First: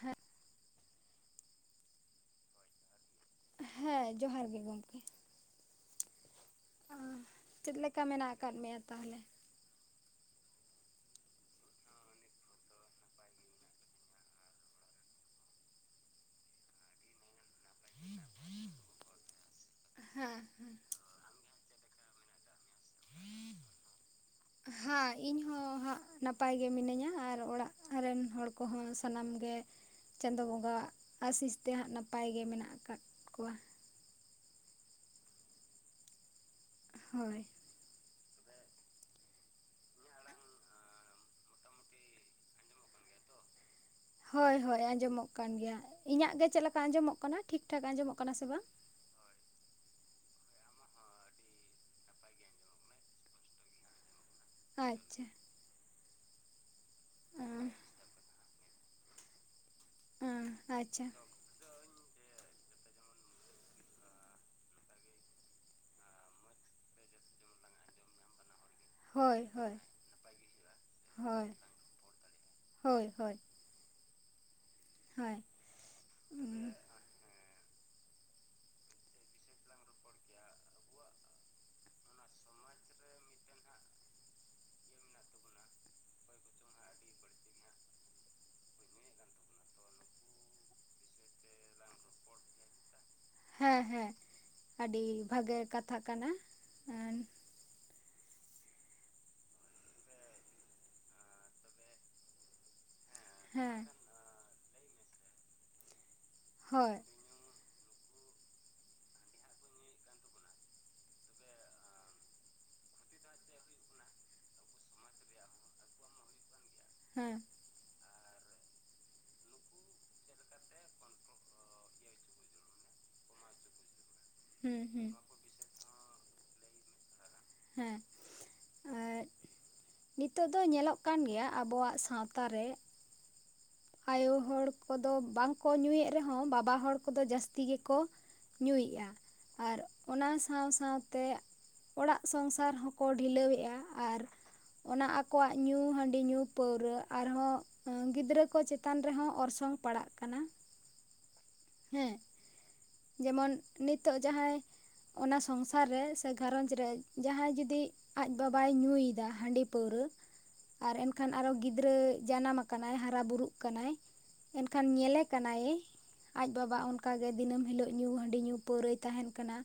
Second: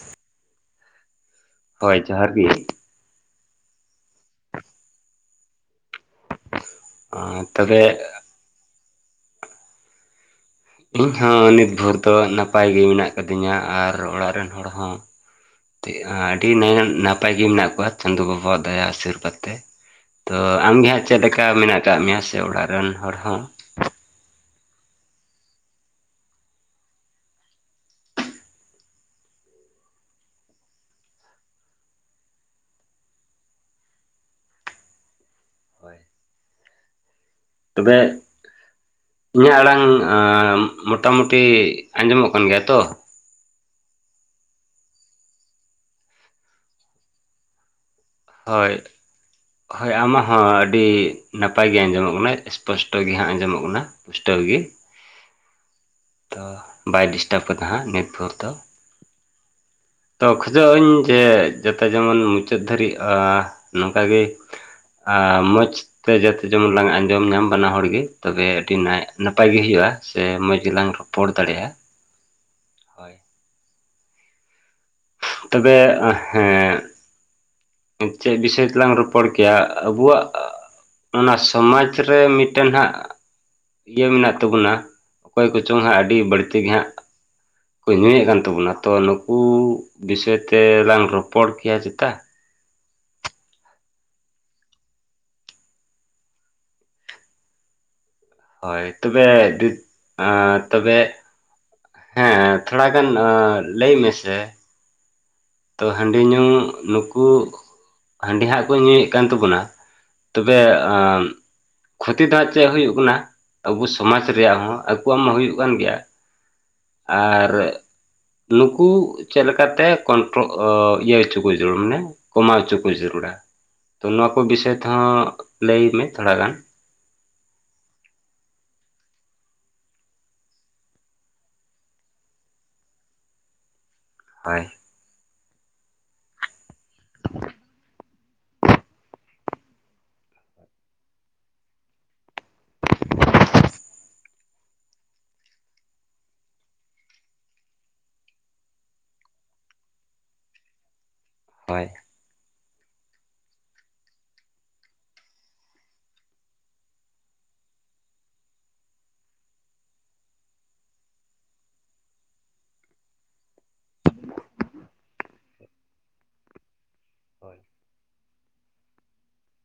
ᱦᱮᱸ ᱦᱳᱭ ᱡᱚᱦᱟᱨ ᱜᱮ, ᱦᱮᱸ, ᱡᱚᱦᱟᱨ ᱜᱮ ᱜᱚᱢᱠᱮ᱾ ᱚ ᱪᱮᱫ ᱛᱚᱵᱮ ᱞᱮᱠᱟ ᱢᱮᱱᱟᱜ ᱟᱠᱟᱫ ᱢᱮᱭᱟ ᱛᱟᱦᱚᱞᱮ᱾ ᱤᱧ ᱦᱚᱸ ᱱᱤᱛ ᱵᱷᱳᱨ ᱫᱚ ᱱᱟᱯᱟᱭ ᱜᱮ ᱦᱮᱱᱟᱜ ᱟᱠᱟᱫᱤᱧᱟ ᱟᱨ ᱚᱲᱟᱜ ᱨᱮᱱ ᱦᱚᱲ ᱦᱚᱸ᱾ ᱟᱹᱰᱤ ᱱᱟᱭᱦᱟᱱ ᱱᱟᱯᱟᱭ ᱜᱮ ᱢᱮᱱᱟᱜ᱾ ᱪᱟᱸᱫᱩ ᱵᱟᱵᱟ ᱫᱟᱭᱟ ᱟᱥᱤᱨᱵᱟᱫᱽ ᱛᱮ ᱛᱚ ᱟᱢᱜᱮ ᱦᱟᱜ᱾ ᱪᱮᱫ ᱞᱮᱠᱟ ᱢᱮᱱᱟᱜ ᱟᱠᱟᱫ ᱢᱮᱭᱟ ᱥᱮ ᱚᱲᱟᱜ ᱨᱮᱱ ᱦᱚᱲ ᱦᱚ᱾ [unintelligible] ᱦᱟᱸ ᱤᱧ ᱦᱚᱸ ᱦᱟᱸᱜ ᱱᱟᱯᱟᱭ ᱜᱮ ᱢᱤᱱᱟᱹᱧᱟ ᱟᱨ ᱚᱲᱟᱜ ᱨᱮᱱ ᱦᱚᱲ᱾ ᱠᱚᱦᱚᱸ ᱥᱟᱱᱟᱢ ᱜᱮ᱾ ᱪᱟᱸᱫᱩ ᱵᱚᱸᱜᱟᱣᱟᱜ ᱟᱥᱤᱥ ᱛᱮ ᱦᱟᱸᱜ ᱱᱟᱯᱟᱭ ᱜᱮ ᱢᱮᱱᱟᱜ ᱟᱠᱟᱫ ᱠᱚᱣᱟ᱾ ᱦᱳᱭ᱾ ᱦᱳᱭ᱾ ᱛᱚᱵᱮ ᱤᱧᱟᱜ ᱟᱲᱟᱝ ᱟᱸᱻ ᱢᱚᱴᱟ ᱢᱩᱴᱤ ᱟᱸᱡᱚᱢᱚᱜ ᱠᱟᱱ ᱜᱮᱭᱟ ᱛᱚ? ᱦᱳᱭ ᱦᱳᱭ ᱟᱸᱡᱚᱢᱚᱜ ᱠᱟᱱ ᱜᱮᱭᱟ ᱤᱧᱟᱜ ᱜᱮ ᱪᱮᱜ ᱪᱮᱜ ᱞᱮᱠᱟ ᱟᱸᱡᱚᱢᱚᱜ ᱠᱟᱱᱟ ᱴᱷᱤᱠ ᱴᱷᱟᱠ ᱟᱸᱡᱚᱢᱚᱜ ᱠᱟᱱᱟ ᱥᱮ ᱵᱟᱝ? ᱦᱳᱭ ᱦᱳᱭ ᱟᱢᱟᱜ ᱦᱚᱸ ᱟᱹᱰᱤ ᱱᱟᱯᱟᱭ ᱜᱤ ᱟᱸᱡᱚᱢᱚᱜ ᱠᱟᱱᱟ ᱤᱥᱯᱚᱥᱴᱚ ᱜᱤ ᱦᱟᱸᱜ ᱟᱸᱡᱚᱢᱚᱜ ᱠᱟᱱᱟ᱾ ᱯᱩᱥᱴᱟᱹᱣ ᱜᱤ, ᱟᱪᱪᱷᱟ ᱛᱚ ᱵᱟᱭ ᱰᱤᱥᱴᱟᱵᱽ ᱠᱟᱫᱟ ᱦᱟᱸᱜ ᱧᱤᱛ ᱵᱷᱩᱨ ᱫᱚ ᱛᱚ ᱠᱷᱚᱡᱚᱜ ᱟᱹᱧ ᱟᱪᱪᱷᱟ ᱡᱮ ᱡᱟᱛᱮ ᱡᱮᱢᱚᱱ ᱢᱩᱪᱟᱹᱫ ᱫᱷᱟᱹᱨᱤᱡ ᱟᱻ ᱱᱚᱝ ᱠᱟᱜᱮ ᱟ ᱢᱚᱡᱽ ᱛᱮ ᱡᱟᱛᱮ ᱡᱚᱢᱚᱱ ᱞᱟᱝ ᱟᱸᱡᱚᱢ ᱧᱟᱢ ᱵᱟᱱᱟ ᱦᱚᱲ ᱜᱤ ᱛᱚᱵᱮ ᱟᱹᱰᱤ ᱱᱟᱭ ᱦᱳᱭ ᱱᱟᱯᱟᱭ ᱜᱮ ᱦᱳᱭ ᱦᱩᱭᱩᱜᱼᱟ ᱥᱮ ᱢᱚᱸᱡᱽ ᱜᱮᱞᱟᱝ ᱨᱚᱯᱚᱲ ᱦᱳᱭ ᱫᱟᱲᱮᱜᱼᱟ᱾ ᱦᱳᱭ, ᱦᱳᱭ ᱦᱳᱭ ᱛᱚᱵᱮ ᱟ ᱦᱮᱸ ᱪᱮᱜ ᱵᱤᱥᱚᱭ ᱛᱮᱞᱟᱝ ᱨᱚᱯᱚᱲ ᱠᱮᱭᱟ, ᱟᱵᱚᱣᱟᱜ ᱚᱱᱟ ᱥᱚᱢᱟᱡᱽ ᱨᱮ ᱢᱤᱜᱴᱟᱱ ᱦᱟᱸᱜ ᱤᱭᱟᱹ ᱢᱮᱱᱟᱜ ᱛᱟᱵᱩᱱᱟ ᱚᱠᱚᱭ ᱠᱩᱪᱚᱝ ᱦᱟᱸᱜ ᱟᱹᱰᱤ ᱵᱟᱹᱲᱛᱤ ᱜᱮ ᱦᱟᱸᱜ ᱠᱚ ᱧᱩᱼᱭᱮᱜ ᱠᱟᱱ ᱛᱟᱵᱩᱱᱟ ᱛᱚ ᱱᱩᱠᱩ ᱵᱤᱥᱚᱭ ᱛᱮᱞᱟᱝ ᱨᱚᱯᱚᱲ ᱠᱮᱭᱟ ᱪᱮᱛᱟ? ᱦᱮᱸ ᱦᱮᱸ ᱟᱹᱰᱤ ᱵᱷᱟᱜᱮ ᱠᱟᱛᱷᱟ ᱠᱟᱱᱟ ᱮᱸᱱ ᱦᱳᱭ ᱛᱚᱵᱮ ᱟᱻ ᱛᱚᱵᱮ ᱦᱮᱸ ᱛᱷᱚᱲᱟᱜᱟᱱ ᱟᱸ ᱞᱟᱹᱭ ᱢᱮᱥᱮ? ᱛᱚ ᱦᱟᱺᱰᱤ ᱧᱩ ᱦᱳᱭ ᱱᱩᱠᱩ ᱦᱟᱺᱰᱤ ᱦᱟᱸᱜ ᱠᱚ ᱧᱩᱭᱮᱜ ᱠᱟᱱ ᱛᱟᱵᱚᱱᱟ ᱛᱩᱵᱮ ᱟᱸᱻᱢ ᱠᱷᱚᱛᱤ ᱫᱚ ᱦᱟᱸᱜ ᱪᱮᱜ ᱦᱩᱭᱩᱜ ᱠᱟᱱᱟ ᱟᱵᱚ ᱥᱚᱢᱟᱡᱽ ᱨᱮᱭᱟᱜ ᱦᱚᱸ ᱟᱠᱚᱣᱟᱜ ᱢᱟ ᱦᱩᱭᱩᱜ ᱠᱟᱱ ᱜᱮᱭᱟ ᱦᱮᱸ ᱟᱨ ᱱᱩᱠᱩ ᱪᱮᱜ ᱞᱮᱠᱟᱛᱮ ᱠᱚᱱᱴᱨᱳ ᱤᱭᱟᱹ ᱦᱚᱪᱩ ᱠᱚ ᱡᱟᱹᱨᱩᱲ ᱢᱟᱱᱮ ᱠᱚᱢᱟᱣ ᱚᱪᱚ ᱠᱚ ᱡᱟᱹᱨᱩᱲᱟ ᱛᱚ ᱱᱚᱣᱟ ᱠᱚ ᱵᱤᱥᱚᱭ ᱦᱩᱸ ᱛᱮᱦᱚᱸ ᱦᱩᱸ ᱞᱟᱹᱭ ᱢᱮ ᱛᱷᱚᱲᱟᱜᱟᱱ ᱦᱮᱸ ᱟᱨ ᱱᱤᱛᱚᱜ ᱫᱚ ᱧᱮᱞᱚᱜ ᱠᱟᱱ ᱜᱮᱭᱟ ᱟᱵᱚᱣᱟᱜ ᱥᱟᱶᱛᱟ ᱨᱮ ᱟᱭᱳ ᱦᱳᱭ ᱦᱚᱲ ᱠᱚᱫᱚ ᱵᱟᱝᱠᱚ ᱧᱩᱭᱮᱜ ᱨᱮᱦᱚᱸ ᱵᱟᱵᱟ ᱦᱚᱲ ᱠᱚᱫᱚ ᱡᱟᱹᱥᱛᱤ ᱜᱮᱠᱚ ᱧᱩᱭᱮᱜ-ᱟ᱾ ᱟᱨ ᱚᱱᱟ ᱥᱟᱶ ᱥᱟᱶᱛᱮ ᱚᱲᱟᱜ ᱥᱚᱝᱥᱟᱨ ᱦᱚᱸᱠᱚ ᱰᱷᱤᱞᱟᱹᱣᱮᱜᱼᱟ ᱟᱨ ᱚᱱᱟ ᱟᱠᱚᱣᱟᱜ ᱧᱩ ᱦᱟᱺᱰᱤ ᱧᱩ ᱯᱟᱹᱣᱨᱟᱹ ᱟᱨᱦᱚᱸ ᱜᱤᱫᱽᱨᱟᱹ ᱠᱚ ᱪᱮᱛᱟᱱ ᱨᱮᱦᱚᱸ ᱚᱨᱥᱚᱝ ᱯᱟᱲᱟᱜ ᱠᱟᱱᱟ ᱦᱳᱭ ᱦᱮᱸ ᱡᱮᱢᱚᱱ ᱱᱤᱛᱚᱜ ᱡᱟᱦᱟᱸᱭ ᱚᱱᱟ ᱥᱚᱝᱥᱟᱨ ᱨᱮ ᱥᱮ ᱜᱷᱟᱨᱚᱸᱡᱽ ᱨᱮ ᱡᱟᱦᱟᱸᱭ ᱡᱩᱫᱤ ᱟᱡ ᱵᱟᱵᱟᱭ ᱧᱩᱭᱮᱫᱟ ᱦᱟᱺᱰᱤ ᱯᱟᱹᱣᱨᱟᱹ ᱟᱨ ᱮᱱᱠᱷᱟᱱ ᱟᱨᱚ ᱜᱤᱫᱽᱨᱟᱹ ᱡᱟᱱᱟᱢ ᱟᱠᱟᱱᱟᱭ ᱦᱟᱨᱟ ᱵᱩᱨᱩᱜ ᱠᱟᱱᱟᱭ ᱮᱱᱠᱷᱟᱱ ᱧᱮᱞᱮ ᱠᱟᱱᱟᱭ ᱟᱡ ᱵᱟᱵᱟ ᱚᱱᱠᱟᱜᱮ ᱦᱳᱭ ᱫᱤᱱᱟᱹᱢ ᱦᱤᱞᱳᱜ ᱧᱩ ᱦᱟᱺᱰᱤ ᱧᱩ ᱯᱟᱹᱣᱨᱟᱹ ᱛᱟᱦᱮᱱ ᱠᱟᱱᱟ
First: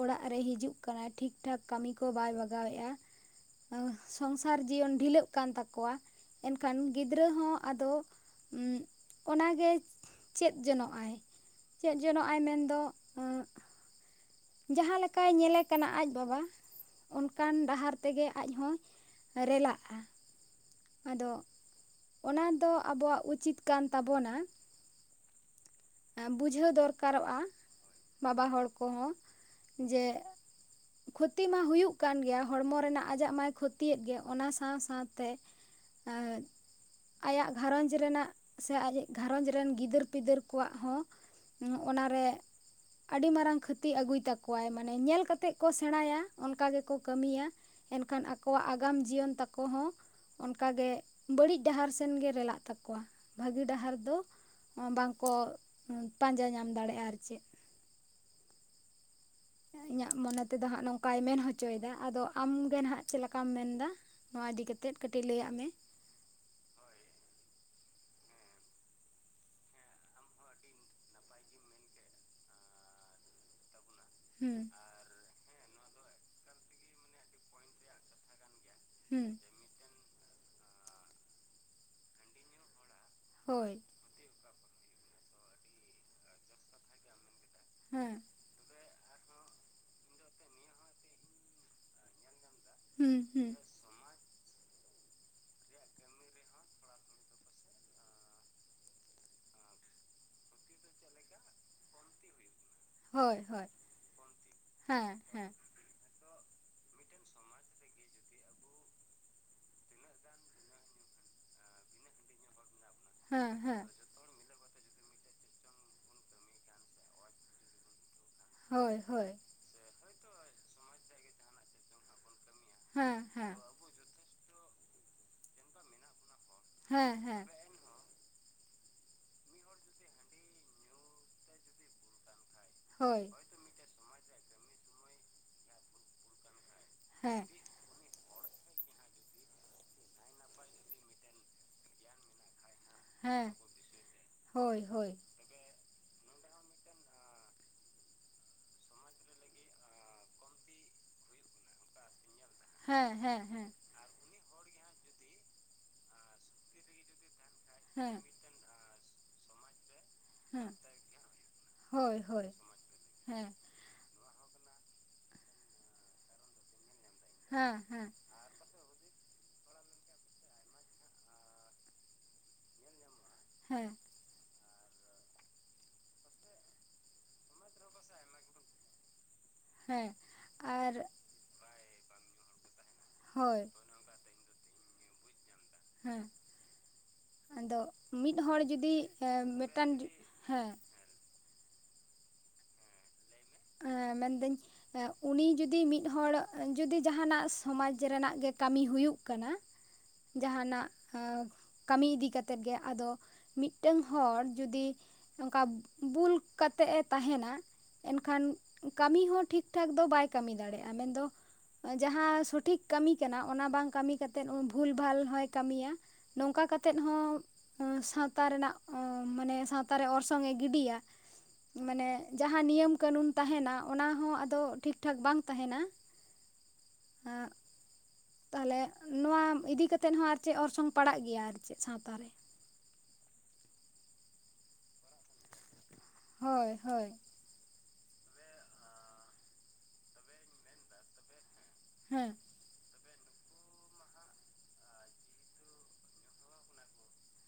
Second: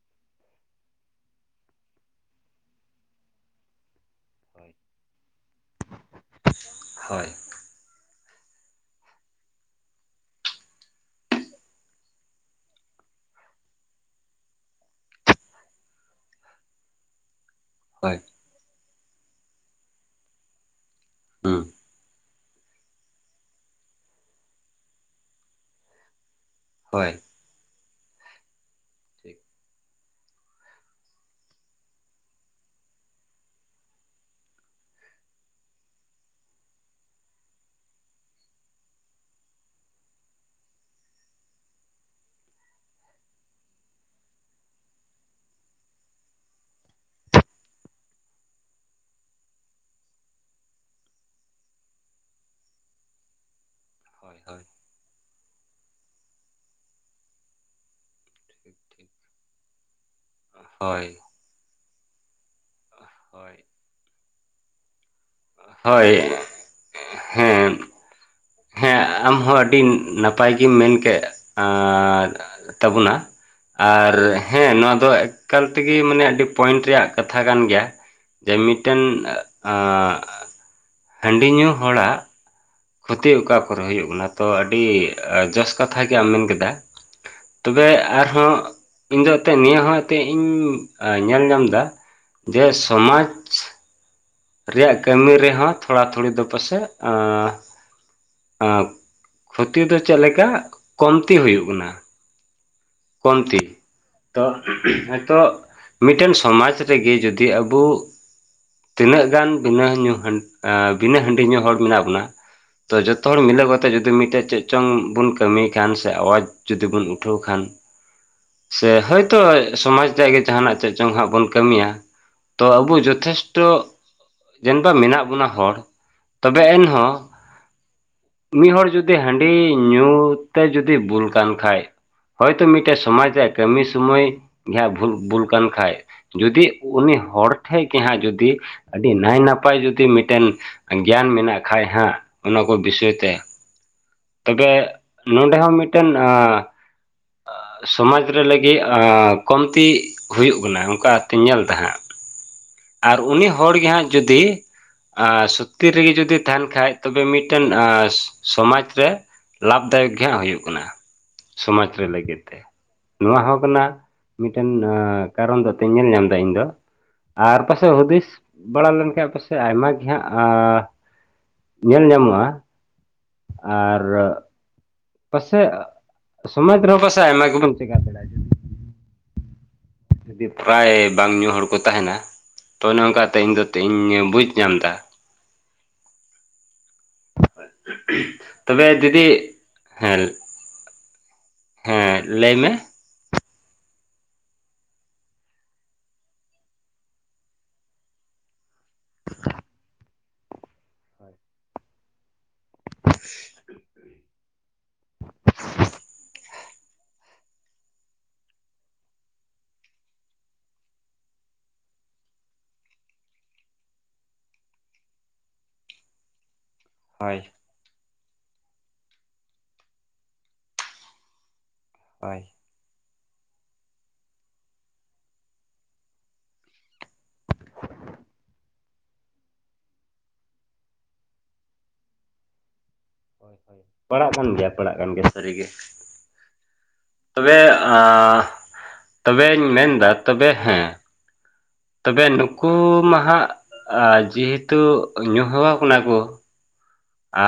ᱚᱲᱟᱜ ᱨᱮ ᱦᱤᱡᱩᱜ ᱠᱟᱱᱟᱭ ᱴᱷᱤᱠ ᱴᱷᱟᱠ ᱠᱟᱹᱢᱤ ᱠᱚ ᱵᱟᱭ ᱵᱟᱜᱟᱣᱮᱜᱼᱟ ᱥᱚᱝᱥᱟᱨ ᱦᱳᱭ ᱡᱤᱭᱚᱱ ᱰᱷᱤᱞᱟᱹᱜ ᱠᱟᱱ ᱛᱟᱠᱚᱣᱟ ᱮᱱᱠᱷᱟᱱ ᱜᱤᱫᱽᱨᱟᱹ ᱦᱳᱭ ᱦᱚᱸ ᱟᱫᱚ ᱚᱱᱟᱜᱮ ᱪᱮᱫ ᱡᱚᱱᱚᱜᱼ ᱟᱭ ᱪᱮᱫ ᱡᱚᱱᱚᱜ ᱟᱭ ᱢᱮᱱᱫᱚ ᱡᱟᱦᱟᱸ ᱞᱮᱠᱟᱭ ᱧᱮᱞᱮ ᱠᱟᱱᱟ ᱟᱡ ᱵᱟᱵᱟ ᱚᱱᱠᱟᱱ ᱰᱟᱦᱟᱨ ᱦᱳᱭ ᱛᱮᱜᱮ ᱟᱡ ᱦᱚᱸᱭ ᱨᱮᱞᱟᱜᱼᱟ ᱟᱫᱚ ᱦᱩᱸ ᱚᱱᱟ ᱫᱚ ᱟᱵᱚᱣᱟᱜ ᱩᱪᱤᱛ ᱠᱟᱱ ᱛᱟᱵᱚᱱᱟ ᱵᱩᱡᱷᱟᱹᱣ ᱦᱳᱭ ᱫᱚᱨᱠᱟᱨᱚᱜ-ᱟ ᱵᱟᱵᱟ ᱦᱚᱲ ᱠᱚᱦᱚᱸ ᱴᱷᱤᱠ ᱡᱮ, ᱠᱷᱚᱛᱤ ᱢᱟ ᱦᱩᱭᱩᱜ ᱠᱟᱱ ᱜᱮᱭᱟ ᱦᱚᱲᱢᱚ ᱨᱮᱱᱟᱜ ᱟᱡᱟᱜ ᱢᱟᱭ ᱠᱷᱚᱛᱤ ᱭᱮᱫ ᱜᱮ, ᱚᱱᱟ ᱥᱟᱶ ᱥᱟᱶᱛᱮ ᱮᱸᱫ ᱟᱭᱟᱜ ᱜᱷᱟᱨᱚᱸᱡᱽ ᱨᱮᱱᱟᱜ ᱥᱮ ᱟᱡ ᱜᱷᱟᱨᱚᱸᱡᱽ ᱨᱮᱱ ᱜᱤᱫᱟᱹᱨ ᱯᱤᱫᱟᱹᱨ ᱠᱚᱣᱟᱜ ᱦᱚᱸ ᱦᱩᱸ, ᱚᱱᱟᱨᱮ ᱟᱹᱰᱤ ᱢᱟᱨᱟᱝ ᱠᱷᱟᱹᱛᱤ ᱟᱹᱜᱩᱭ ᱛᱟᱠᱚᱣᱟᱭ ᱢᱟᱱᱮ ᱧᱮᱞ ᱠᱟᱛᱮᱜ ᱠᱚ ᱥᱮᱬᱟᱭᱟ ᱚᱱᱠᱟ ᱜᱮᱠᱚ ᱠᱟᱹᱢᱤᱭᱟ᱾ ᱮᱱᱠᱷᱟᱱ ᱟᱠᱚᱣᱟᱜ ᱟᱜᱟᱢ ᱡᱤᱭᱚᱱ ᱛᱟᱠᱚ ᱦᱚᱸ᱾ ᱚᱱᱠᱟᱜᱮ ᱵᱟᱹᱲᱤᱡ ᱰᱟᱦᱟᱨ ᱥᱮᱱᱜᱮ ᱨᱮᱞᱟᱜ ᱛᱟᱠᱚᱣᱟ ᱵᱷᱟᱹᱜᱤ ᱰᱟᱦᱟᱨ ᱫᱚ ᱦᱳᱭ ᱦᱳᱭ ᱵᱟᱝ᱾ ᱠᱚ ᱯᱟᱸᱡᱟ ᱧᱟᱢ ᱫᱟᱲᱮᱭᱟᱜ-ᱟ ᱟᱨ ᱪᱮᱫ᱾ ᱴᱷᱤᱠ ᱴᱷᱤᱠ ᱤᱧᱟᱹᱜ ᱢᱚᱱᱮ ᱛᱮᱫᱚ ᱦᱟᱸᱜ ᱦᱳᱭ ᱱᱚᱝᱠᱟᱭ ᱢᱮᱱ ᱦᱚᱪᱚᱭᱮᱫᱟ ᱟᱫᱚ ᱟᱢᱜᱮ ᱱᱟᱜ ᱪᱮᱫ ᱞᱮᱠᱟᱢ ᱦᱳᱭ ᱢᱮᱱᱫᱟ? ᱱᱚᱣᱟ ᱤᱫᱤ ᱠᱟᱛᱮᱫ ᱠᱟᱹᱴᱤᱡ ᱞᱟᱹᱟᱭᱟᱜ ᱢᱮ᱾ ᱦᱳᱭ, ᱦᱩᱸ᱾ ᱦᱮᱸ ᱟᱢᱦᱚᱸ ᱟᱹᱰᱤ ᱱᱟᱯᱟᱭ ᱜᱮᱢ ᱢᱮᱱᱠᱮᱜ ᱟᱨ ᱛᱟᱵᱚᱱᱟ ᱟᱨ ᱟᱨ ᱦᱩᱸ ᱦᱮᱸ ᱱᱚᱣᱟ ᱫᱚ ᱮᱠᱟᱞ ᱛᱮᱜᱮ ᱢᱟᱱᱮ ᱟᱹᱰᱤ ᱯᱚᱭᱮᱱᱴ ᱨᱮᱭᱟᱜ ᱠᱟᱛᱷᱟ ᱠᱟᱱ ᱜᱮᱭᱟ ᱡᱮ ᱢᱤᱫ ᱢᱤᱫᱴᱮᱱ ᱦᱩᱸ ᱟᱸᱻ ᱦᱟᱺᱰᱤ ᱧᱩ ᱦᱚᱲᱟᱜ ᱠᱷᱚᱛᱤ ᱚᱠᱟ ᱦᱳᱭ ᱠᱚᱨᱮ ᱦᱩᱭᱩᱜ ᱠᱟᱱᱟ ᱛᱚ ᱟᱹᱰᱤ ᱡᱚᱥ ᱠᱟᱛᱷᱟ ᱜᱮ ᱟᱢ ᱢᱮᱱ ᱠᱮᱫᱟ᱾ ᱛᱚᱵᱮ ᱦᱮᱸ ᱟᱨᱦᱚᱸ ᱤᱧ ᱫᱚ ᱮᱱᱛᱮᱫ ᱱᱤᱭᱟᱹ ᱦᱚᱸ ᱮᱱᱛᱮᱫ ᱤᱧ ᱧᱮᱞ ᱧᱟᱢᱫᱟ᱾ ᱡᱮ ᱦᱩᱸ ᱥᱚᱢᱟᱡᱽ ᱦᱩᱸ ᱨᱮᱭᱟᱜ ᱠᱟᱹᱢᱤ ᱨᱮᱦᱚᱸ ᱛᱷᱚᱲᱟ ᱛᱷᱩᱲᱤ ᱫᱚ ᱯᱟᱥᱮᱡ ᱮᱸᱻ ᱟᱸ, ᱠᱷᱚᱛᱤ ᱫᱚ ᱪᱮᱫ ᱞᱮᱠᱟ ᱠᱚᱢᱛᱤ ᱦᱩᱭᱩᱜ ᱠᱟᱱᱟ᱾ ᱦᱳᱭ ᱠᱚᱢᱛᱤ, ᱦᱳᱭ ᱛᱚ ᱦᱮᱸ ᱦᱮᱸ ᱱᱤᱛᱚᱜ ᱢᱤᱫᱴᱮᱱ ᱥᱚᱢᱟᱡᱽ ᱨᱮᱜᱮ ᱡᱩᱫᱤ ᱟᱵᱚ ᱛᱤᱱᱟᱹᱜ ᱜᱟᱱ ᱵᱤᱱᱟᱹ ᱧᱩ ᱦᱟᱹᱱ, ᱟᱸᱻ ᱵᱤᱱᱟᱹ ᱦᱟᱺᱰᱤ ᱧᱩ ᱦᱚᱲ ᱢᱮᱱᱟᱜ ᱵᱚᱱᱟ᱾ ᱛᱚ ᱡᱚᱛᱷᱚ ᱦᱚᱲ ᱦᱮᱸ ᱢᱤᱞᱟᱹᱣ ᱦᱮᱸ ᱠᱟᱛᱮ ᱡᱩᱫᱤ ᱢᱤᱫᱴᱮᱡ ᱪᱮᱫ ᱪᱚᱝ ᱵᱚᱱ ᱠᱟᱹᱢᱤ ᱠᱷᱟᱱ ᱥᱮ ᱟᱣᱟᱡᱽ ᱡᱩᱫᱤ ᱵᱚᱱ ᱩᱴᱷᱟᱹᱣ ᱠᱷᱟᱱ᱾ ᱥᱮ ᱦᱳᱭ ᱦᱳᱭ ᱦᱳᱭᱛᱚ ᱥᱚᱢᱟᱡᱽ ᱨᱮᱭᱟᱜ ᱜᱮ ᱡᱟᱸᱦᱟᱱᱟᱜ ᱪᱮᱫ ᱪᱚᱝ ᱦᱟᱸᱜ ᱵᱚᱱ ᱠᱟᱹᱢᱤᱭᱟ᱾ ᱛᱚ ᱟᱵᱚ ᱦᱮᱸ ᱦᱮᱸ ᱡᱚᱛᱷᱮᱥᱴᱚ [unintelligible] ᱢᱮᱱᱟᱜ ᱵᱚᱱᱟ ᱦᱚᱲ᱾ ᱛᱚᱵᱮ ᱮᱱᱦᱚᱸ᱾ ᱦᱮᱸ ᱦᱮᱸ ᱢᱤᱫ ᱦᱚᱲ ᱡᱩᱫᱤ ᱦᱟᱺᱰᱤ ᱧᱩ ᱛᱮ ᱡᱩᱫᱤ ᱵᱩᱞ ᱠᱟᱱ ᱠᱷᱟᱡ᱾ ᱦᱚᱭᱛᱳ ᱢᱤᱫᱴᱮᱡ ᱥᱚᱢᱟᱡᱽ ᱦᱳᱭ ᱨᱮᱭᱟᱜ ᱠᱟᱹᱢᱤ ᱥᱚᱢᱚᱭ ᱜᱮ ᱦᱟᱸᱜ ᱵᱷᱩᱞ, ᱵᱩᱞ ᱠᱟᱱ ᱠᱷᱟᱡ᱾ ᱡᱩᱫᱤ ᱩᱱᱤ ᱦᱮᱸ ᱦᱚᱲ ᱴᱷᱮᱡ ᱜᱮ ᱦᱟᱸᱜ ᱡᱩᱫᱤ ᱟᱹᱰᱤ ᱱᱟᱭ ᱱᱟᱯᱟᱭ ᱡᱩᱫᱤ ᱢᱤᱫᱴᱮᱱ ᱜᱮᱭᱟᱱ ᱢᱮᱱᱟᱜ ᱠᱷᱟᱡ ᱦᱟᱸᱜ ᱚᱱᱟ ᱠᱚ ᱵᱤᱥᱚᱭ ᱛᱮ᱾ ᱦᱮᱸ ᱛᱚᱵᱮ ᱦᱳᱭ ᱦᱳᱭ ᱱᱚᱰᱮ ᱦᱚᱸ ᱢᱤᱫᱴᱮᱱ ᱟᱸᱻ ᱥᱚᱢᱟᱡᱽ ᱨᱮ ᱞᱟᱹᱜᱤᱫ ᱟᱸᱻ ᱠᱚᱢᱛᱤ ᱦᱩᱭᱩᱜ ᱠᱟᱱᱟ ᱚᱝᱠᱟ ᱛᱤᱧ ᱧᱮᱞᱫᱟ ᱦᱟᱸᱜ᱾ ᱦᱮᱸ ᱟᱨ ᱦᱮᱸ ᱩᱱᱤ ᱦᱮᱸ ᱦᱚᱲ ᱜᱮ ᱦᱟᱸᱜ ᱡᱩᱫᱤ ᱟᱸᱻ ᱥᱚᱛᱤ ᱨᱮᱜᱮ ᱡᱩᱫᱤ ᱛᱟᱸᱦᱮᱱ ᱠᱷᱟᱡ ᱛᱚᱵᱮ ᱢᱤᱫᱴᱮᱱ ᱟᱸᱻ ᱦᱮᱸ ᱥᱚᱢᱟᱡ ᱨᱮ ᱞᱟᱵᱷ ᱫᱟᱭᱚᱠ ᱜᱮ ᱦᱟᱸᱜ ᱦᱩᱭᱩᱜ ᱦᱮᱸ ᱠᱟᱱᱟ ᱥᱚᱢᱟᱡᱽ ᱨᱮ ᱦᱳᱭ ᱞᱟᱹᱜᱤᱫ ᱦᱳᱭ ᱛᱮ ᱱᱚᱣᱟ ᱦᱮᱸ ᱦᱚᱸ ᱠᱟᱱᱟ᱾ ᱢᱤᱫᱴᱮᱱ ᱠᱟᱨᱚᱱ ᱠᱟᱛᱮᱧ ᱧᱮᱞ ᱧᱟᱢᱫᱟ, ᱤᱧᱫᱚ ᱟᱨ ᱦᱮᱸ ᱯᱟᱥᱮᱡ ᱦᱮᱸ ᱦᱩᱫᱤᱥ ᱵᱟᱲᱟ ᱞᱮᱱᱠᱷᱟᱡ ᱯᱟᱥᱮᱡ ᱟᱭᱢᱟ ᱜᱮ ᱦᱟᱸᱜ ᱟᱸᱻ ᱧᱮᱞ ᱧᱟᱢᱚᱜ-ᱟ᱾ ᱦᱮᱸ ᱟᱨ ᱯᱟᱥᱮᱜ, ᱥᱚᱢᱟᱡᱽ ᱨᱮᱦᱚᱸ ᱯᱟᱥᱮᱡ ᱟᱭᱢᱟ ᱜᱮᱵᱚᱱ ᱪᱮᱠᱟ ᱫᱟᱲᱮᱭᱟᱜ-ᱟ᱾ ᱦᱮᱸ ᱡᱩᱫᱤ ᱯᱨᱟᱭ ᱟᱨ ᱵᱟᱝ ᱧᱩ ᱦᱚᱲ ᱠᱚ ᱛᱟᱸᱦᱮᱱᱟ, ᱛᱚ ᱚᱱᱮ ᱚᱱᱠᱟᱛᱮ ᱦᱳᱭ ᱤᱧᱫᱚᱧ ᱤᱧ ᱵᱩᱡᱽ ᱧᱟᱢᱫᱟ᱾ ᱦᱮᱸ ᱟᱫᱚ ᱢᱤᱫ ᱦᱚᱲ ᱛᱚᱵᱮ ᱡᱩᱫᱤ ᱫᱤᱫᱤ ᱮᱸ ᱢᱤᱫᱴᱟᱱ ᱦᱮᱸ᱾ ᱦᱮᱸ, ᱞᱟᱹᱭ ᱢᱮ᱾ ᱦᱮᱸ ᱢᱮᱱᱫᱟᱹᱧ᱾ ᱮᱸ ᱩᱱᱤ ᱡᱩᱫᱤ ᱢᱤᱫ ᱦᱚᱲ ᱡᱩᱫᱤ ᱡᱟᱸᱦᱟᱱᱟᱜ ᱥᱚᱢᱟᱡᱽ ᱨᱮᱱᱟᱜ ᱜᱮ ᱠᱟᱢᱤ ᱦᱩᱭᱩᱜ ᱠᱟᱱᱟ᱾ ᱡᱟᱦᱟᱱᱟᱜ ᱠᱟᱢᱤ ᱤᱫᱤ ᱠᱟᱛᱮᱛ ᱜᱮ ᱟᱫᱚ ᱢᱤᱜᱴᱟᱹᱝ᱾ ᱦᱚᱲ ᱡᱩᱫᱤ ᱚᱱᱠᱟ ᱵᱩᱞ ᱠᱟᱛᱮᱜ ᱮ ᱛᱟᱦᱮᱱᱟ᱾ ᱠᱷᱟᱱ ᱠᱟᱢᱤ ᱦᱚᱸ ᱴᱷᱤᱠ ᱴᱷᱟᱠ ᱫᱚ ᱵᱟᱭ ᱠᱟᱢᱤ ᱫᱟᱲᱮᱜ-ᱟ ᱢᱮᱱᱫᱚ᱾ ᱡᱟᱸᱦᱟ ᱥᱚᱴᱷᱤᱠ ᱠᱟᱢᱤ ᱠᱟᱱᱟ ᱚᱱᱟ ᱵᱟᱝ ᱠᱟᱢᱤ ᱠᱟᱛᱮᱫ ᱵᱷᱩᱞᱵᱷᱟᱞ ᱦᱚᱸᱭ ᱠᱟᱢᱤᱭᱟ᱾ ᱱᱚᱝᱠᱟ ᱠᱟᱛᱮᱫ ᱦᱳᱭ ᱦᱚᱸ ᱥᱟᱶᱛᱟ ᱨᱮᱱᱟᱜ ᱢᱟᱱᱮ ᱥᱟᱶᱛᱟ ᱨᱮ ᱚᱨᱥᱚᱝ ᱮ ᱜᱤᱰᱤᱭᱟ᱾ ᱢᱟᱱᱮ ᱦᱳᱭ ᱡᱟᱸᱦᱟ ᱱᱤᱭᱟᱹᱢ᱾ ᱠᱟᱹᱱᱩᱱ ᱛᱟᱦᱮᱱᱟ ᱚᱱᱟ ᱦᱚᱸ ᱟᱫᱚ ᱴᱷᱤᱠ ᱴᱷᱟᱠ ᱵᱟᱝ ᱛᱟᱦᱮᱱᱟ᱾ ᱞᱮ ᱱᱚᱣᱟ ᱤᱫᱤ ᱠᱟᱛᱮᱫ ᱦᱚᱸ ᱟᱨ ᱪᱮᱜ ᱚᱨᱥᱚᱝ ᱯᱟᱲᱟᱜ ᱜᱮᱭᱟ ᱟᱨ ᱪᱮᱫ ᱥᱟᱶᱛᱟ ᱨᱮ᱾ [inaudible] ᱯᱟᱲᱟᱜ ᱠᱟᱱ ᱜᱮᱭᱟ ᱯᱟᱲᱟᱜ ᱠᱟᱱ ᱜᱮᱭᱟ ᱥᱟᱹᱨᱤᱜᱮ᱾ ᱦᱚᱭ ᱦᱚᱭ᱾ ᱛᱚᱵᱮ ᱟᱻ ᱛᱚᱵᱮᱧ ᱢᱮᱱᱫᱟ ᱛᱚᱵᱮ ᱦᱮᱸ᱾ ᱛᱚᱵᱮ ᱦᱮᱸ ᱱᱩᱠᱩ ᱢᱟ ᱦᱟᱸᱜ ᱡᱮᱦᱮᱛᱩ ᱧᱩ ᱦᱮᱣᱟᱣ ᱠᱟᱱᱟ ᱠᱩ᱾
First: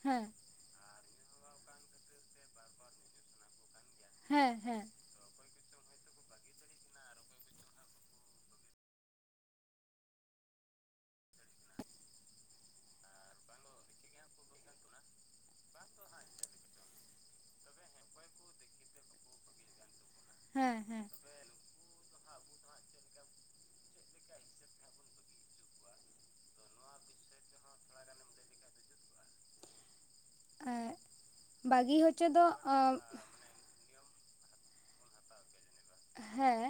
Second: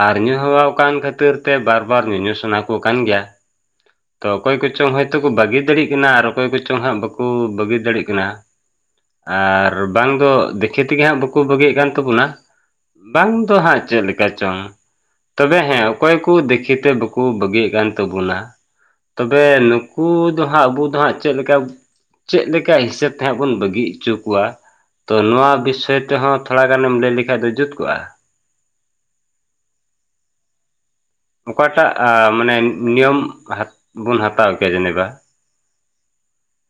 ᱟᱨ ᱦᱮᱸ ᱧᱩ ᱦᱮᱣᱟᱣ ᱠᱟᱱ ᱠᱷᱟᱹᱛᱤᱨ ᱛᱮ ᱵᱟᱨ ᱵᱟᱨ ᱧᱩᱧᱩ ᱥᱟᱱᱟ ᱠᱩ ᱠᱟᱱ ᱜᱮᱭᱟ᱾ ᱛᱚ ᱦᱮᱸ ᱚᱠᱚᱭ ᱦᱮᱸ ᱠᱚᱪᱚᱝ ᱦᱚᱭᱛᱳ ᱠᱩ ᱵᱟᱹᱜᱤ ᱫᱟᱲᱤᱜ ᱠᱟᱱᱟ ᱟᱨ ᱚᱠᱚᱭ ᱠᱚᱪᱚᱝ ᱦᱟᱸᱜ ᱵᱟᱠᱩ ᱵᱟᱹᱜᱤ ᱫᱟᱲᱤᱜ ᱠᱟᱱᱟ᱾ ᱟᱨ ᱵᱟᱝ ᱫᱚ ᱫᱮᱠᱷᱮ ᱛᱮᱜᱮ ᱦᱟᱸᱜ ᱵᱟᱹᱠᱩ ᱵᱟᱹᱜᱤᱭᱮᱜ ᱠᱟᱱ ᱛᱟᱵᱩᱱᱟ᱾ ᱵᱟᱝ ᱫᱚ ᱦᱟᱸᱜ ᱪᱮᱜ ᱞᱮᱠᱟ ᱪᱚᱝ᱾ ᱛᱚᱵᱮ ᱦᱮᱸ ᱚᱠᱚᱭ ᱠᱩ ᱫᱮᱠᱷᱮ ᱛᱮ ᱵᱟᱹᱠᱩ ᱵᱟᱹᱜᱤᱭᱮᱜ ᱠᱟᱱ ᱛᱟᱹᱵᱩᱱᱟ᱾ ᱛᱚᱵᱮ ᱱᱩᱠᱩ ᱫᱚ ᱦᱟᱸᱜ ᱦᱮᱸ ᱟᱵᱚᱩ ᱫᱚ ᱦᱮᱸ ᱦᱟᱸᱜ᱾ ᱪᱮᱜ ᱞᱮᱠᱟ ᱪᱮᱜ ᱞᱮᱠᱟ ᱦᱤᱥᱟᱹᱵᱽ ᱛᱮᱦᱟᱸᱜ ᱵᱩᱱ ᱵᱟᱹᱜᱤ ᱚᱪᱩ ᱠᱚᱣᱟ᱾ ᱛᱚ ᱱᱚᱣᱟ ᱵᱤᱥᱚᱭ ᱛᱮᱦᱚᱸ ᱛᱷᱚᱲᱟ ᱜᱟᱱᱮᱢ ᱞᱟᱹᱭ ᱞᱮᱠᱷᱟᱡ ᱫᱚ ᱡᱩᱛ ᱠᱚᱜ-ᱟ᱾ [unintelligible] ᱚᱠᱟᱴᱟᱜ ᱵᱟᱹᱜᱤ ᱟᱻ ᱦᱚᱪᱚ ᱫᱚ ᱢᱟᱱᱮ ᱱᱤᱭᱚᱢ ᱵᱩᱱ ᱦᱟᱛᱟᱣ ᱠᱮᱭᱟ ᱡᱮᱱᱮᱵᱟ᱾ ᱦᱮᱸ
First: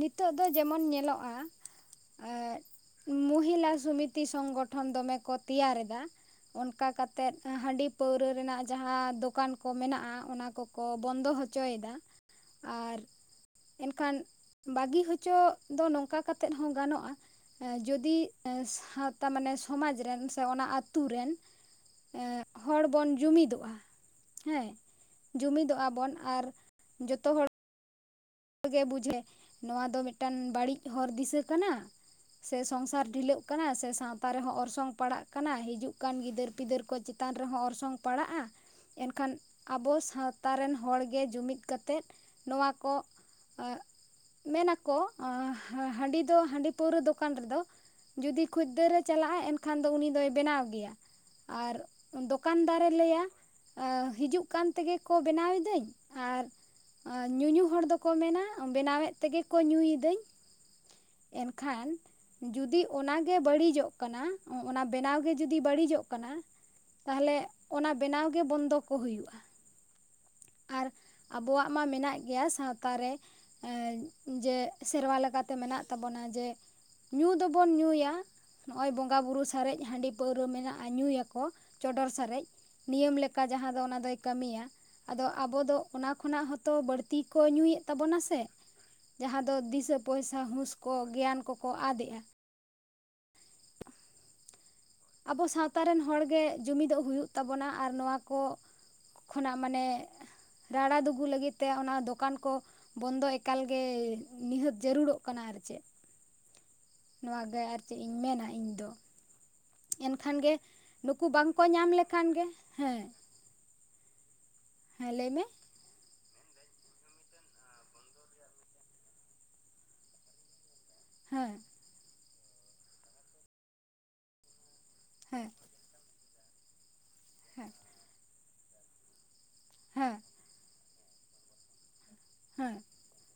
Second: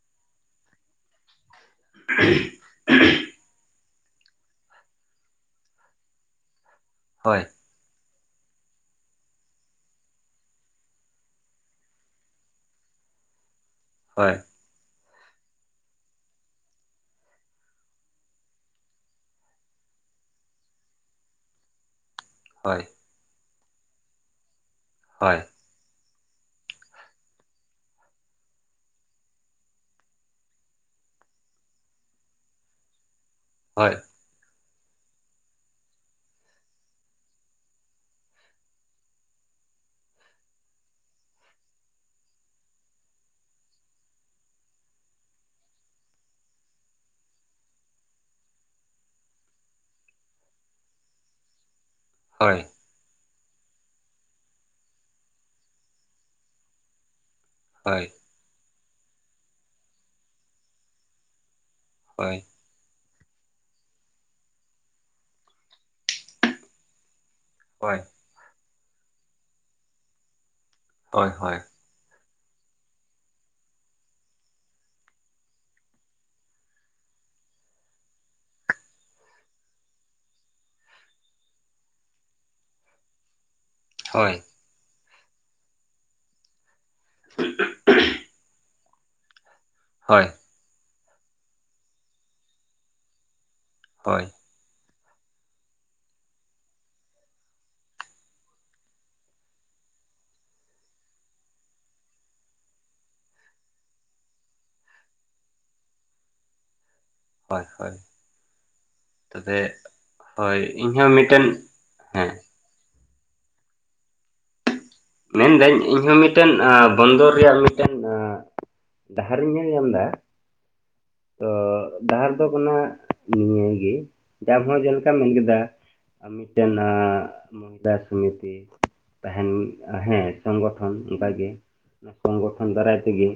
ᱱᱤᱛᱚᱜ ᱫᱚ ᱡᱮᱢᱚᱱ ᱧᱮᱞᱚᱜ-ᱟ ᱮᱸ ᱢᱩᱦᱤᱞᱟ ᱥᱚᱢᱤᱛᱤ ᱥᱚᱝᱜᱚᱴᱷᱚᱱ ᱫᱚᱢᱮ ᱠᱚ ᱛᱮᱭᱟᱨ ᱮᱫᱟ ᱚᱱᱠᱟ ᱠᱟᱛᱮᱫ ᱦᱳᱭ ᱦᱟᱺᱰᱤ᱾ ᱯᱟᱹᱣᱨᱟᱹ ᱨᱮᱱᱟᱜ ᱡᱟᱸᱦᱟ ᱫᱚᱠᱟᱱ ᱠᱚ ᱢᱮᱱᱟᱜ-ᱟ ᱚᱱᱟ ᱠᱚᱠᱚ ᱵᱚᱱᱫᱚ ᱦᱚᱪᱚᱭᱮᱫᱟ᱾ ᱟᱨ ᱮᱱᱠᱷᱟᱱ ᱦᱳᱭ ᱵᱟᱜᱤ ᱦᱚᱪᱚ ᱫᱚ ᱱᱚᱝᱠᱟ ᱠᱟᱛᱮᱫ ᱦᱚᱸ ᱜᱟᱱᱚᱜ-ᱟ᱾ ᱡᱚᱫᱤ ᱥᱟᱶᱛᱟ ᱢᱟᱱᱮ ᱥᱚᱢᱟᱡᱽ ᱨᱮᱱ ᱥᱮ ᱚᱱᱟ ᱟᱛᱩ ᱨᱮᱱ᱾ ᱮᱸᱜ ᱦᱳᱭ ᱦᱚᱲ ᱵᱚᱱ ᱡᱩᱢᱤᱫᱚᱜ-ᱟ ᱦᱮᱸ ᱦᱳᱭ ᱡᱩᱢᱤᱫᱚᱜ-ᱟ ᱵᱚᱱ ᱟᱨ᱾ ᱡᱚᱛᱚ ᱦᱚᱲ᱾ ᱜᱮ ᱵᱩᱡᱷᱮ ᱱᱚᱣᱟ ᱫᱚ ᱢᱤᱜᱴᱟᱹᱝ ᱵᱟᱲᱤᱡ ᱦᱚᱨ ᱫᱤᱥᱟᱹ ᱠᱟᱱᱟ ᱥᱮ ᱥᱚᱸᱝᱥᱟᱨ ᱰᱷᱤᱞᱟᱹᱜ᱾ ᱠᱟᱱᱟ ᱥᱮ ᱦᱳᱭ ᱥᱟᱶ ᱛᱟ ᱨᱮᱦᱚᱸ ᱚᱨᱥᱚᱝ ᱯᱟᱲᱟᱜ ᱠᱟᱱᱟ ᱦᱤᱡᱩᱜ ᱠᱟᱱ ᱜᱤᱫᱟᱹᱨ ᱯᱤᱫᱟᱹᱨ ᱠᱚ ᱪᱮᱛᱟᱱ ᱨᱮᱦᱚᱸ ᱚᱨᱥᱚᱝ ᱯᱟᱲᱟᱜ-ᱟ᱾ ᱮᱱᱠᱷᱟᱱ ᱟᱵᱚ ᱥᱟᱶᱛᱟ ᱨᱮᱱ ᱦᱚᱲ ᱜᱮ ᱡᱩᱢᱤᱫ ᱠᱟᱛᱮᱫ ᱱᱚᱣᱟ ᱠᱚ᱾ ᱢᱮᱱ ᱟᱠᱚ ᱦᱟᱺᱰᱤ ᱫᱚ ᱦᱟᱺᱰᱤ ᱯᱟᱹᱣᱨᱟᱹ ᱫᱚᱠᱟᱱ ᱨᱮᱫᱚ᱾ ᱡᱩᱫᱤ ᱠᱷᱩᱭᱫᱟᱹᱨᱮ ᱪᱟᱞᱟᱜ-ᱟ ᱮᱱᱠᱷᱟᱱ ᱫᱚ ᱩᱱᱤ ᱫᱚᱭ ᱵᱮᱱᱟᱣ ᱜᱮᱭᱟ ᱟᱨ ᱦᱳᱭ ᱫᱚᱠᱟᱱᱫᱟᱨ᱾ ᱞᱟᱹᱭᱟ ᱦᱤᱡᱩᱜ ᱠᱟᱱ ᱛᱮᱜᱮ ᱠᱚ ᱵᱮᱱᱟᱣ ᱮᱫᱟᱹᱧ ᱟᱨ ᱧᱩ ᱧᱩ ᱦᱚ ᱦᱳᱭ ᱠᱚ ᱢᱮᱱᱟ ᱵᱮᱱᱟᱣᱮᱫ ᱛᱮᱜᱮ ᱠᱚ ᱧᱩᱭ ᱮᱫᱟᱹᱧ᱾ ᱮᱱᱠᱷᱟᱱ᱾ ᱦᱳᱭ᱾ ᱡᱩᱫᱤ ᱚᱱᱟᱜᱮ ᱵᱟᱹᱲᱤᱡᱚᱜ ᱠᱟᱱᱟ ᱚᱱᱟ ᱵᱮᱱᱟᱣ ᱜᱮ ᱡᱩᱫᱤ ᱵᱟᱹᱲᱤᱡᱚᱜ ᱠᱟᱱᱟ᱾ ᱛᱟᱦᱞᱮ ᱚᱱᱟ ᱦᱳᱭ ᱵᱮᱱᱟᱣᱜᱮ ᱵᱚᱱᱫᱚ ᱠᱚ ᱦᱩᱭᱩᱜ-ᱟ᱾ ᱟᱨ ᱦᱳᱭ ᱦᱳᱭ ᱦᱳᱭ ᱟᱵᱚᱣᱟᱜ ᱢᱟ ᱢᱮᱱᱟᱜ ᱜᱮᱭᱟ ᱥᱟᱶ ᱛᱟᱨᱮ ᱮ ᱡᱮ ᱥᱮᱨᱣᱟ ᱞᱮᱠᱟᱛᱮ ᱢᱮᱱᱟᱜ ᱛᱟᱵᱚᱱᱟ ᱡᱮ ᱧᱩ ᱫᱚᱵᱚᱱ ᱧᱩᱭᱟ ᱱᱚᱜᱼᱚᱭ ᱵᱚᱸᱜᱟ ᱵᱩᱨᱩ ᱥᱟᱨᱮᱡ ᱦᱟᱹᱰᱤ ᱯᱟᱹᱣᱨᱟᱹ ᱢᱮᱱᱟᱜᱼᱟ ᱧᱩᱭᱟᱠᱚ ᱪᱚᱰᱚᱨ ᱥᱟᱨᱮᱡ᱾ ᱱᱤᱭᱚᱢ ᱞᱮᱠᱟ ᱡᱟᱦᱟᱸ ᱫᱚ ᱚᱱᱟ ᱫᱚᱭ ᱠᱟᱹᱢᱤᱭᱟ ᱟᱫᱚ ᱟᱵᱚ ᱫᱚ ᱚᱱᱟ ᱠᱷᱚᱱᱟᱜ ᱦᱚᱸᱚ ᱛᱚ ᱵᱟᱹᱲᱛᱤ ᱠᱚ ᱧᱩᱭᱮᱫ ᱛᱟᱵᱚᱱᱟ ᱥᱮ ᱡᱟᱦᱟᱸ ᱫᱚ ᱫᱤᱥᱟᱹ ᱦᱳᱭ ᱯᱚᱭᱥᱟ ᱦᱩᱥ ᱠᱚ ᱜᱮᱭᱟᱱ ᱠᱚᱠᱚ ᱟᱫᱮᱜᱼᱟ᱾ [unintelligible] ᱦᱳᱭ᱾ ᱟᱵᱚ ᱥᱟᱶᱛᱟ ᱨᱮᱱ ᱦᱚᱲᱜᱮ ᱡᱩᱢᱤᱫᱚᱜ ᱦᱩᱭᱩᱜ ᱛᱟᱵᱚᱱᱟ ᱟᱨ ᱱᱚᱣᱟ ᱠᱚ ᱠᱷᱚᱱᱟᱜ ᱢᱟᱱᱮ ᱨᱟᱲᱟ ᱫᱩᱜᱩ ᱞᱟᱹᱜᱤᱫ ᱛᱮ ᱚᱱᱟ ᱫᱚᱠᱟᱱ ᱠᱚ ᱵᱚᱱᱫᱚ ᱮᱠᱟᱞᱜᱮ ᱱᱤᱦᱟᱹᱛ ᱡᱟᱹᱨᱩᱲᱚᱜ ᱠᱟᱱᱟ ᱟᱨ ᱪᱮᱫ᱾ ᱱᱚᱣᱟᱜᱮ ᱦᱳᱭ ᱟᱨ ᱦᱳᱭ ᱪᱮᱫ ᱤᱧ ᱢᱮᱱᱟ ᱤᱧ ᱫᱚ᱾ ᱛᱚᱵᱮ ᱮᱱᱠᱷᱟᱱ ᱜᱮ ᱦᱳᱭ ᱤᱧᱦᱚᱸ ᱱᱩᱠᱩ ᱢᱤᱫᱴᱮᱱ ᱵᱟᱝᱠᱚ ᱧᱟᱢ ᱞᱮᱠᱷᱟᱱ ᱦᱮᱸ ᱜᱮ ᱦᱮᱸ, ᱦᱮᱸ ᱞᱟᱹᱭ ᱢᱮ ᱢᱮᱱᱫᱟᱹᱧ ᱤᱧᱦᱚᱸ ᱢᱤᱫ ᱢᱤᱫᱴᱟᱹᱝ ᱵᱚᱱᱫᱚᱨ ᱨᱮᱭᱟᱜ ᱢᱤᱫᱴᱟᱹᱝ ᱰᱟᱦᱟᱨᱤᱧ ᱧᱮᱞ ᱧᱟᱢ ᱮᱫᱟ, ᱛᱚ ᱦᱮᱸ ᱰᱟᱦᱟᱨ ᱫᱚ ᱠᱟᱱᱟ ᱱᱤᱭᱟᱹᱜᱮ [unintelligible] ᱢᱮᱱ ᱦᱮᱸ ᱠᱮᱫᱟ ᱢᱤᱫᱴᱟᱹᱱ ᱮ ᱦᱮᱸ ᱢᱩᱦᱤᱞᱟ ᱥᱚᱢᱤᱛᱤ ᱛᱟᱦᱮᱸᱱ ᱦᱮᱸ ᱥᱚᱝᱜᱚᱴᱷᱚᱱ ᱚᱱᱠᱟ ᱜᱮ ᱥᱚᱝᱜᱚᱴᱷᱚᱱ ᱦᱮᱸ ᱫᱟᱨᱟᱭ ᱛᱮᱜᱮ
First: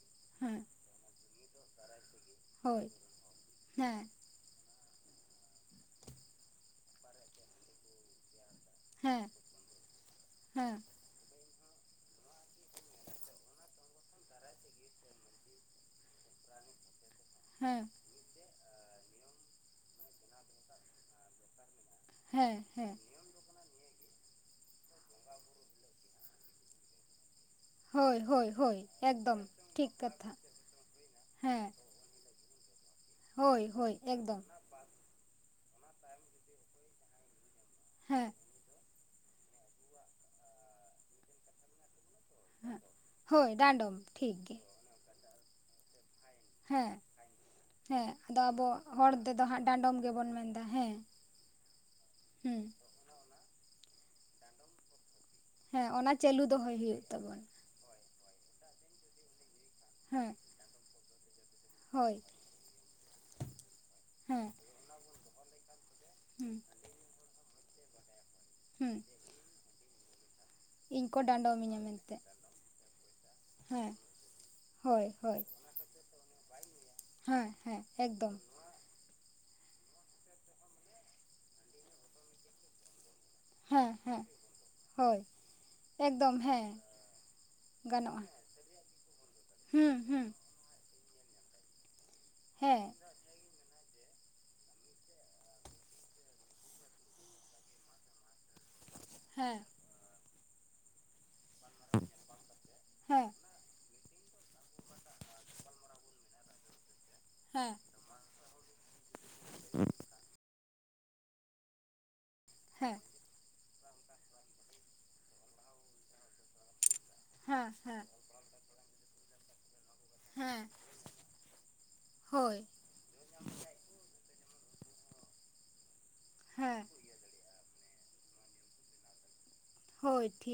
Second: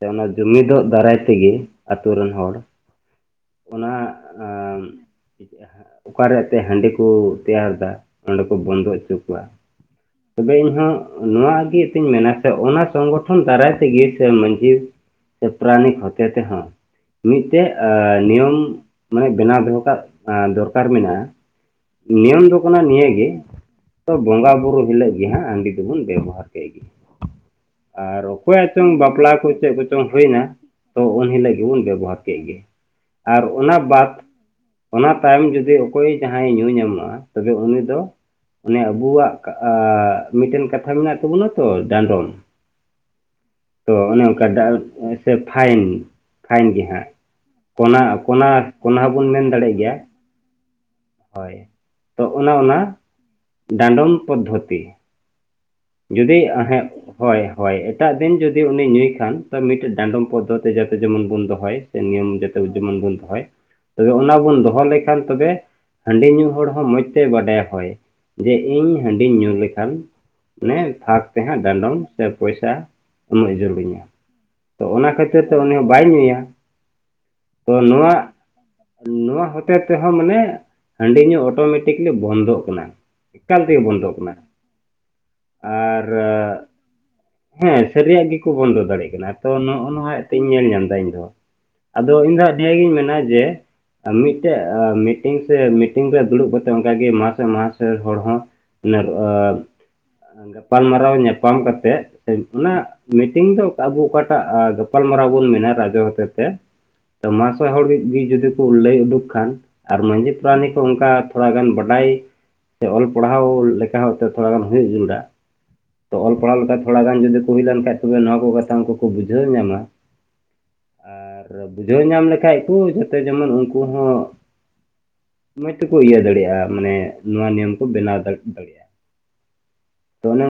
ᱥᱮ ᱚᱱᱟ ᱦᱮᱸ ᱡᱩᱢᱤᱫᱚᱜ ᱫᱟᱨᱟᱭ ᱛᱮᱜᱮ ᱟᱛᱩ ᱨᱮᱱ ᱦᱚᱲ ᱦᱳᱭ ᱚᱱᱟ ᱦᱮᱸ ᱚᱠᱟᱨᱮ ᱚᱛᱮ ᱦᱟᱹᱰᱤ ᱠᱚ ᱛᱮᱭᱟᱨ ᱫᱟ ᱚᱸᱰᱮ ᱠᱚ ᱵᱚᱱᱫᱚ ᱚᱪᱚ ᱦᱮᱸ ᱠᱚᱣᱟ᱾ ᱛᱚᱵᱮ ᱦᱮᱸ ᱤᱧᱦᱚᱸ ᱱᱚᱣᱟ ᱜᱮ ᱛᱤᱧ ᱢᱮᱱᱟ ᱥᱮ ᱚᱱᱟ ᱥᱚᱝᱜᱚᱴᱷᱚᱱ ᱫᱟᱨᱟᱭ ᱛᱮᱜᱮ ᱥᱮ ᱢᱟᱹᱡᱷᱤ ᱥᱮ ᱯᱟᱨᱟᱱᱤᱠ ᱦᱚᱛᱮ ᱛᱮᱦᱚᱸ ᱢᱤᱫᱴᱮᱡ ᱦᱮᱸ ᱮ ᱱᱤᱭᱚᱢ ᱢᱟᱱᱮ ᱵᱮᱱᱟᱣ ᱫᱚᱦᱚ ᱠᱟᱜ ᱫᱚᱨᱠᱟᱨ ᱢᱮᱱᱟᱜᱼᱟ᱾ ᱱᱤᱭᱚᱢ ᱦᱮᱸ ᱫᱚ ᱠᱟᱱᱟ ᱦᱮᱸ ᱱᱤᱭᱟᱹᱜᱮ ᱵᱚᱸᱜᱟ ᱵᱩᱨᱩ ᱦᱤᱞᱳᱜ ᱜᱮ ᱦᱟᱸᱜ ᱦᱟᱹᱰᱤ ᱫᱚᱵᱚᱱ ᱵᱮᱵᱦᱟᱨ ᱦᱳᱭ ᱟᱨ ᱦᱳᱭ ᱚᱠᱚᱭᱟᱜ ᱦᱳᱭ ᱪᱚᱝ ᱵᱟᱯᱞᱟ ᱮᱠᱫᱚᱢ ᱠᱚ ᱪᱮᱫ ᱴᱷᱤᱠ ᱠᱚᱪᱚᱝ ᱠᱟᱛᱷᱟ ᱦᱩᱭᱱᱟ, ᱛᱚ ᱩᱱ ᱦᱤᱞᱳᱜ ᱦᱮᱸ ᱜᱮᱵᱚᱱ ᱵᱮᱵᱚᱦᱟᱨ ᱠᱮᱫ ᱜᱮ ᱟᱨ ᱦᱳᱭ ᱚᱱᱟ ᱦᱳᱭ ᱵᱟᱫ ᱮᱠᱫᱚᱢ ᱚᱱᱟ ᱛᱟᱭᱚᱢ ᱡᱩᱫᱤ ᱚᱠᱚᱭ ᱡᱟᱦᱟᱸᱭ ᱧᱩ ᱧᱟᱢᱚᱟᱭ ᱛᱚᱵᱮ ᱩᱱᱤ ᱫᱚ ᱦᱮᱸ ᱚᱱᱮ ᱟᱵᱚᱣᱟᱜ ᱢᱤᱫᱴᱟᱹᱱ ᱠᱟᱛᱷᱟ ᱢᱮᱱᱟᱜ ᱠᱟᱜ ᱛᱟᱵᱚᱱᱟ ᱛᱚ ᱰᱟᱸᱰᱚᱢ ᱦᱮᱸ ᱦᱳᱭ ᱛᱚ ᱰᱟᱸᱰᱚᱢ ᱚᱱᱮ ᱴᱷᱤᱠ ᱚᱱᱠᱟ ᱜᱮ ᱥᱮ ᱯᱷᱟᱭᱤᱱ ᱯᱷᱟᱭᱤᱱ ᱜᱮ ᱦᱮᱸ ᱦᱟᱸᱜ, ᱯᱚᱱᱟ ᱦᱮᱸ ᱟᱫᱚ ᱯᱚᱱᱟ ᱟᱵᱚ ᱠᱚᱱᱟ ᱦᱚᱲ ᱦᱚᱸᱵᱚᱱ ᱛᱮᱫᱚ ᱢᱮᱱ ᱦᱟᱸᱜ ᱫᱟᱲᱮᱭᱟᱜ ᱜᱮᱭᱟ᱾ ᱰᱟᱸᱰᱚᱢ ᱜᱮᱵᱚᱱ ᱢᱮᱱᱫᱟ ᱦᱮᱸ ᱛᱚ ᱚᱱᱮ ᱦᱩᱸ ᱚᱱᱟ ᱰᱟᱸᱰᱚᱢ ᱯᱚᱫᱽᱫᱷᱚᱛᱤ ᱦᱮᱸ ᱚᱱᱟ ᱡᱩᱫᱤ ᱪᱟᱹᱞᱩ ᱫᱚᱦᱚᱭ ᱦᱮᱸ ᱦᱩᱭᱩᱜ ᱦᱳᱭ ᱛᱟᱵᱚᱱᱟ ᱦᱳᱭ ᱮᱴᱟᱜ ᱫᱤᱱ ᱡᱩᱫᱤ ᱩᱱᱤ ᱧᱩᱭ ᱠᱷᱟᱱ ᱛᱚ ᱢᱤᱫᱴᱟᱹᱝ ᱰᱟᱸᱫᱚᱢ ᱦᱮᱸ ᱯᱚᱫᱽᱷᱚᱛᱤ ᱡᱟᱛᱮ ᱡᱮᱢᱚᱱ ᱵᱚᱱ ᱫᱚᱦᱚᱭ ᱥᱮ ᱦᱳᱭ ᱱᱤᱭᱚᱢ ᱡᱟᱛᱮ ᱡᱮᱢᱚᱱ ᱵᱚᱱ ᱫᱚᱦᱚᱭ ᱛᱚᱵᱮ ᱚᱱᱟ ᱦᱮᱸ ᱵᱚᱱ ᱫᱚᱦᱚ ᱞᱮᱠᱷᱟᱱ ᱛᱚᱵᱮ ᱦᱟᱹᱰᱤ ᱧᱩ ᱦᱩᱸ ᱦᱚᱲ ᱦᱚᱸ ᱢᱚᱡᱽ ᱛᱮ ᱵᱟᱰᱟᱭᱟ ᱦᱚᱭ ᱡᱮ ᱤᱧ ᱦᱩᱸ ᱦᱟᱹᱰᱤᱧ ᱧᱩ ᱞᱮᱠᱷᱟᱱ ᱱᱮ ᱤᱧ ᱫᱷᱟᱨ ᱠᱚ ᱛᱮ ᱦᱟᱸᱜ ᱰᱟᱸᱰᱚᱢᱤᱧᱟ ᱰᱟᱸᱰᱚᱢ ᱢᱮᱱᱛᱮ ᱥᱮ ᱯᱚᱭᱥᱟ ᱮᱢᱚᱜ ᱡᱟᱹᱨᱩᱲ ᱦᱮᱸ ᱤᱧᱟ, ᱛᱚ ᱚᱱᱟ ᱦᱳᱭ ᱠᱷᱟᱹᱛᱤᱨ ᱦᱳᱭ ᱛᱮ ᱩᱱᱤ ᱦᱚᱸ ᱵᱟᱭ ᱧᱩᱸᱭᱟ ᱦᱮᱸ ᱛᱚ ᱦᱮᱸ ᱱᱚᱣᱟ ᱮᱠᱫᱚᱢ ᱱᱚᱣᱟ ᱦᱚᱛᱮᱡ ᱛᱮᱦᱚᱸ ᱢᱟᱱᱮ ᱦᱟᱹᱰᱤ ᱧᱩ ᱚᱴᱳᱢᱮᱴᱤᱠᱞᱤ ᱵᱚᱱᱫᱚᱜ ᱠᱟᱱᱟ᱾ ᱮᱠᱟᱞ ᱛᱮᱜᱮ ᱦᱮᱸ ᱵᱚᱱᱫᱚᱜ ᱦᱮᱸ ᱠᱟᱱᱟ ᱦᱳᱭ ᱟᱨ ᱮᱠᱫᱚᱢ ᱦᱮᱸ, ᱦᱮᱸ ᱜᱟᱱᱚᱜᱼᱟ ᱥᱟᱨᱤᱭᱟᱜ ᱜᱮᱠᱚ ᱵᱚᱱᱫᱚ ᱫᱟᱲᱮᱭᱟᱜ ᱠᱟᱱᱟ ᱛᱚ ᱱᱚᱜᱼᱚ ᱦᱩᱸ ᱱᱚᱣᱟ ᱦᱩᱸ ᱮᱱᱛᱮ ᱤᱧ ᱧᱮᱞ ᱧᱟᱢ ᱮᱫᱟ ᱤᱧ ᱫᱚ, ᱟᱫᱚ ᱤᱧ ᱫᱚ ᱦᱮᱸ ᱱᱤᱭᱟᱹᱜᱤᱧ ᱢᱮᱱᱟ ᱡᱮ ᱟᱨ ᱢᱤᱫᱴᱮᱜ ᱢᱤᱴᱤᱝ ᱥᱮ ᱢᱤᱴᱤᱝ ᱨᱮ ᱫᱩᱲᱩᱵ ᱠᱟᱛᱮᱫ ᱚᱱᱠᱟᱜᱮ ᱢᱟᱥᱮ ᱢᱟᱥ ᱦᱚᱲ ᱦᱚᱸ ᱧᱮᱞᱚᱜᱼᱟ ᱦᱮᱸ ᱜᱟᱯᱟᱞ ᱢᱟᱨᱟᱣ ᱧᱟᱯᱟᱢ ᱠᱟᱛᱮᱜ ᱚᱱᱟ ᱦᱮᱸ ᱢᱤᱴᱤᱝ ᱫᱚ ᱟᱵᱚ ᱚᱠᱟᱴᱟᱜ ᱜᱟᱯᱟᱞ ᱢᱟᱨᱟᱣ ᱵᱚᱱ ᱢᱮᱱᱟ ᱨᱟᱡᱚ ᱦᱚᱛᱮᱛᱮ ᱛᱚ ᱢᱟᱥᱚᱭ ᱦᱮᱸ ᱦᱚᱲ ᱜᱮ ᱜᱤ ᱡᱩᱫᱤ ᱠᱩ ᱞᱟᱹᱭ ᱩᱰᱩᱠ ᱠᱷᱟᱱ ᱟᱨ ᱢᱟᱡᱮᱫ ᱵᱟᱱᱤ ᱠᱚ ᱚᱝᱠᱟ ᱛᱷᱚᱲᱟ ᱜᱟᱱ ᱵᱟᱰᱟᱭ ᱥᱮ ᱦᱮᱸ ᱚᱞ ᱯᱟᱲᱦᱟᱣ ᱞᱮᱠᱟ ᱦᱚᱸ ᱛᱷᱚᱲᱟ ᱜᱟᱱ ᱦᱩᱭᱩᱜ ᱡᱟᱨᱩᱲᱟ ᱛᱚ ᱚᱞ ᱯᱟᱲᱦᱟᱣ ᱞᱮᱠᱟ ᱛᱷᱚᱲᱟ ᱜᱟᱱ ᱡᱩᱫᱤ ᱠᱩ ᱦᱩᱭ ᱦᱮᱸ ᱞᱮᱱ ᱠᱷᱟᱱ ᱦᱮᱸ ᱛᱚᱵᱮ ᱱᱚᱣᱟ ᱠᱚ ᱠᱟᱛᱷᱟ ᱩᱱᱠᱩ ᱠᱩ ᱵᱩᱡᱷᱟᱹᱣ ᱧᱟᱢᱟ ᱦᱮᱸ ᱾ ᱟᱨ ᱵᱩᱡᱷᱟᱹᱣ ᱧᱟᱢ ᱞᱮᱠᱷᱟᱡ ᱦᱳᱭ ᱠᱩ ᱡᱷᱚᱛ ᱛᱮ ᱡᱮᱢᱚᱱ ᱩᱱᱠᱩ ᱦᱚᱸ ᱢᱚᱡᱽ ᱛᱮᱠᱚ ᱤᱭᱟᱹ ᱫᱟᱲᱮᱭᱟᱜᱼᱟ ᱦᱮᱸ ᱢᱟᱱᱮ ᱱᱚᱣᱟ ᱱᱤᱭᱚᱢ ᱠᱚ ᱵᱮᱱᱟᱣ ᱫᱟᱲᱮᱭᱟᱜᱼᱟ ᱾ ᱦᱳᱭ ᱴᱷᱤᱠ ᱾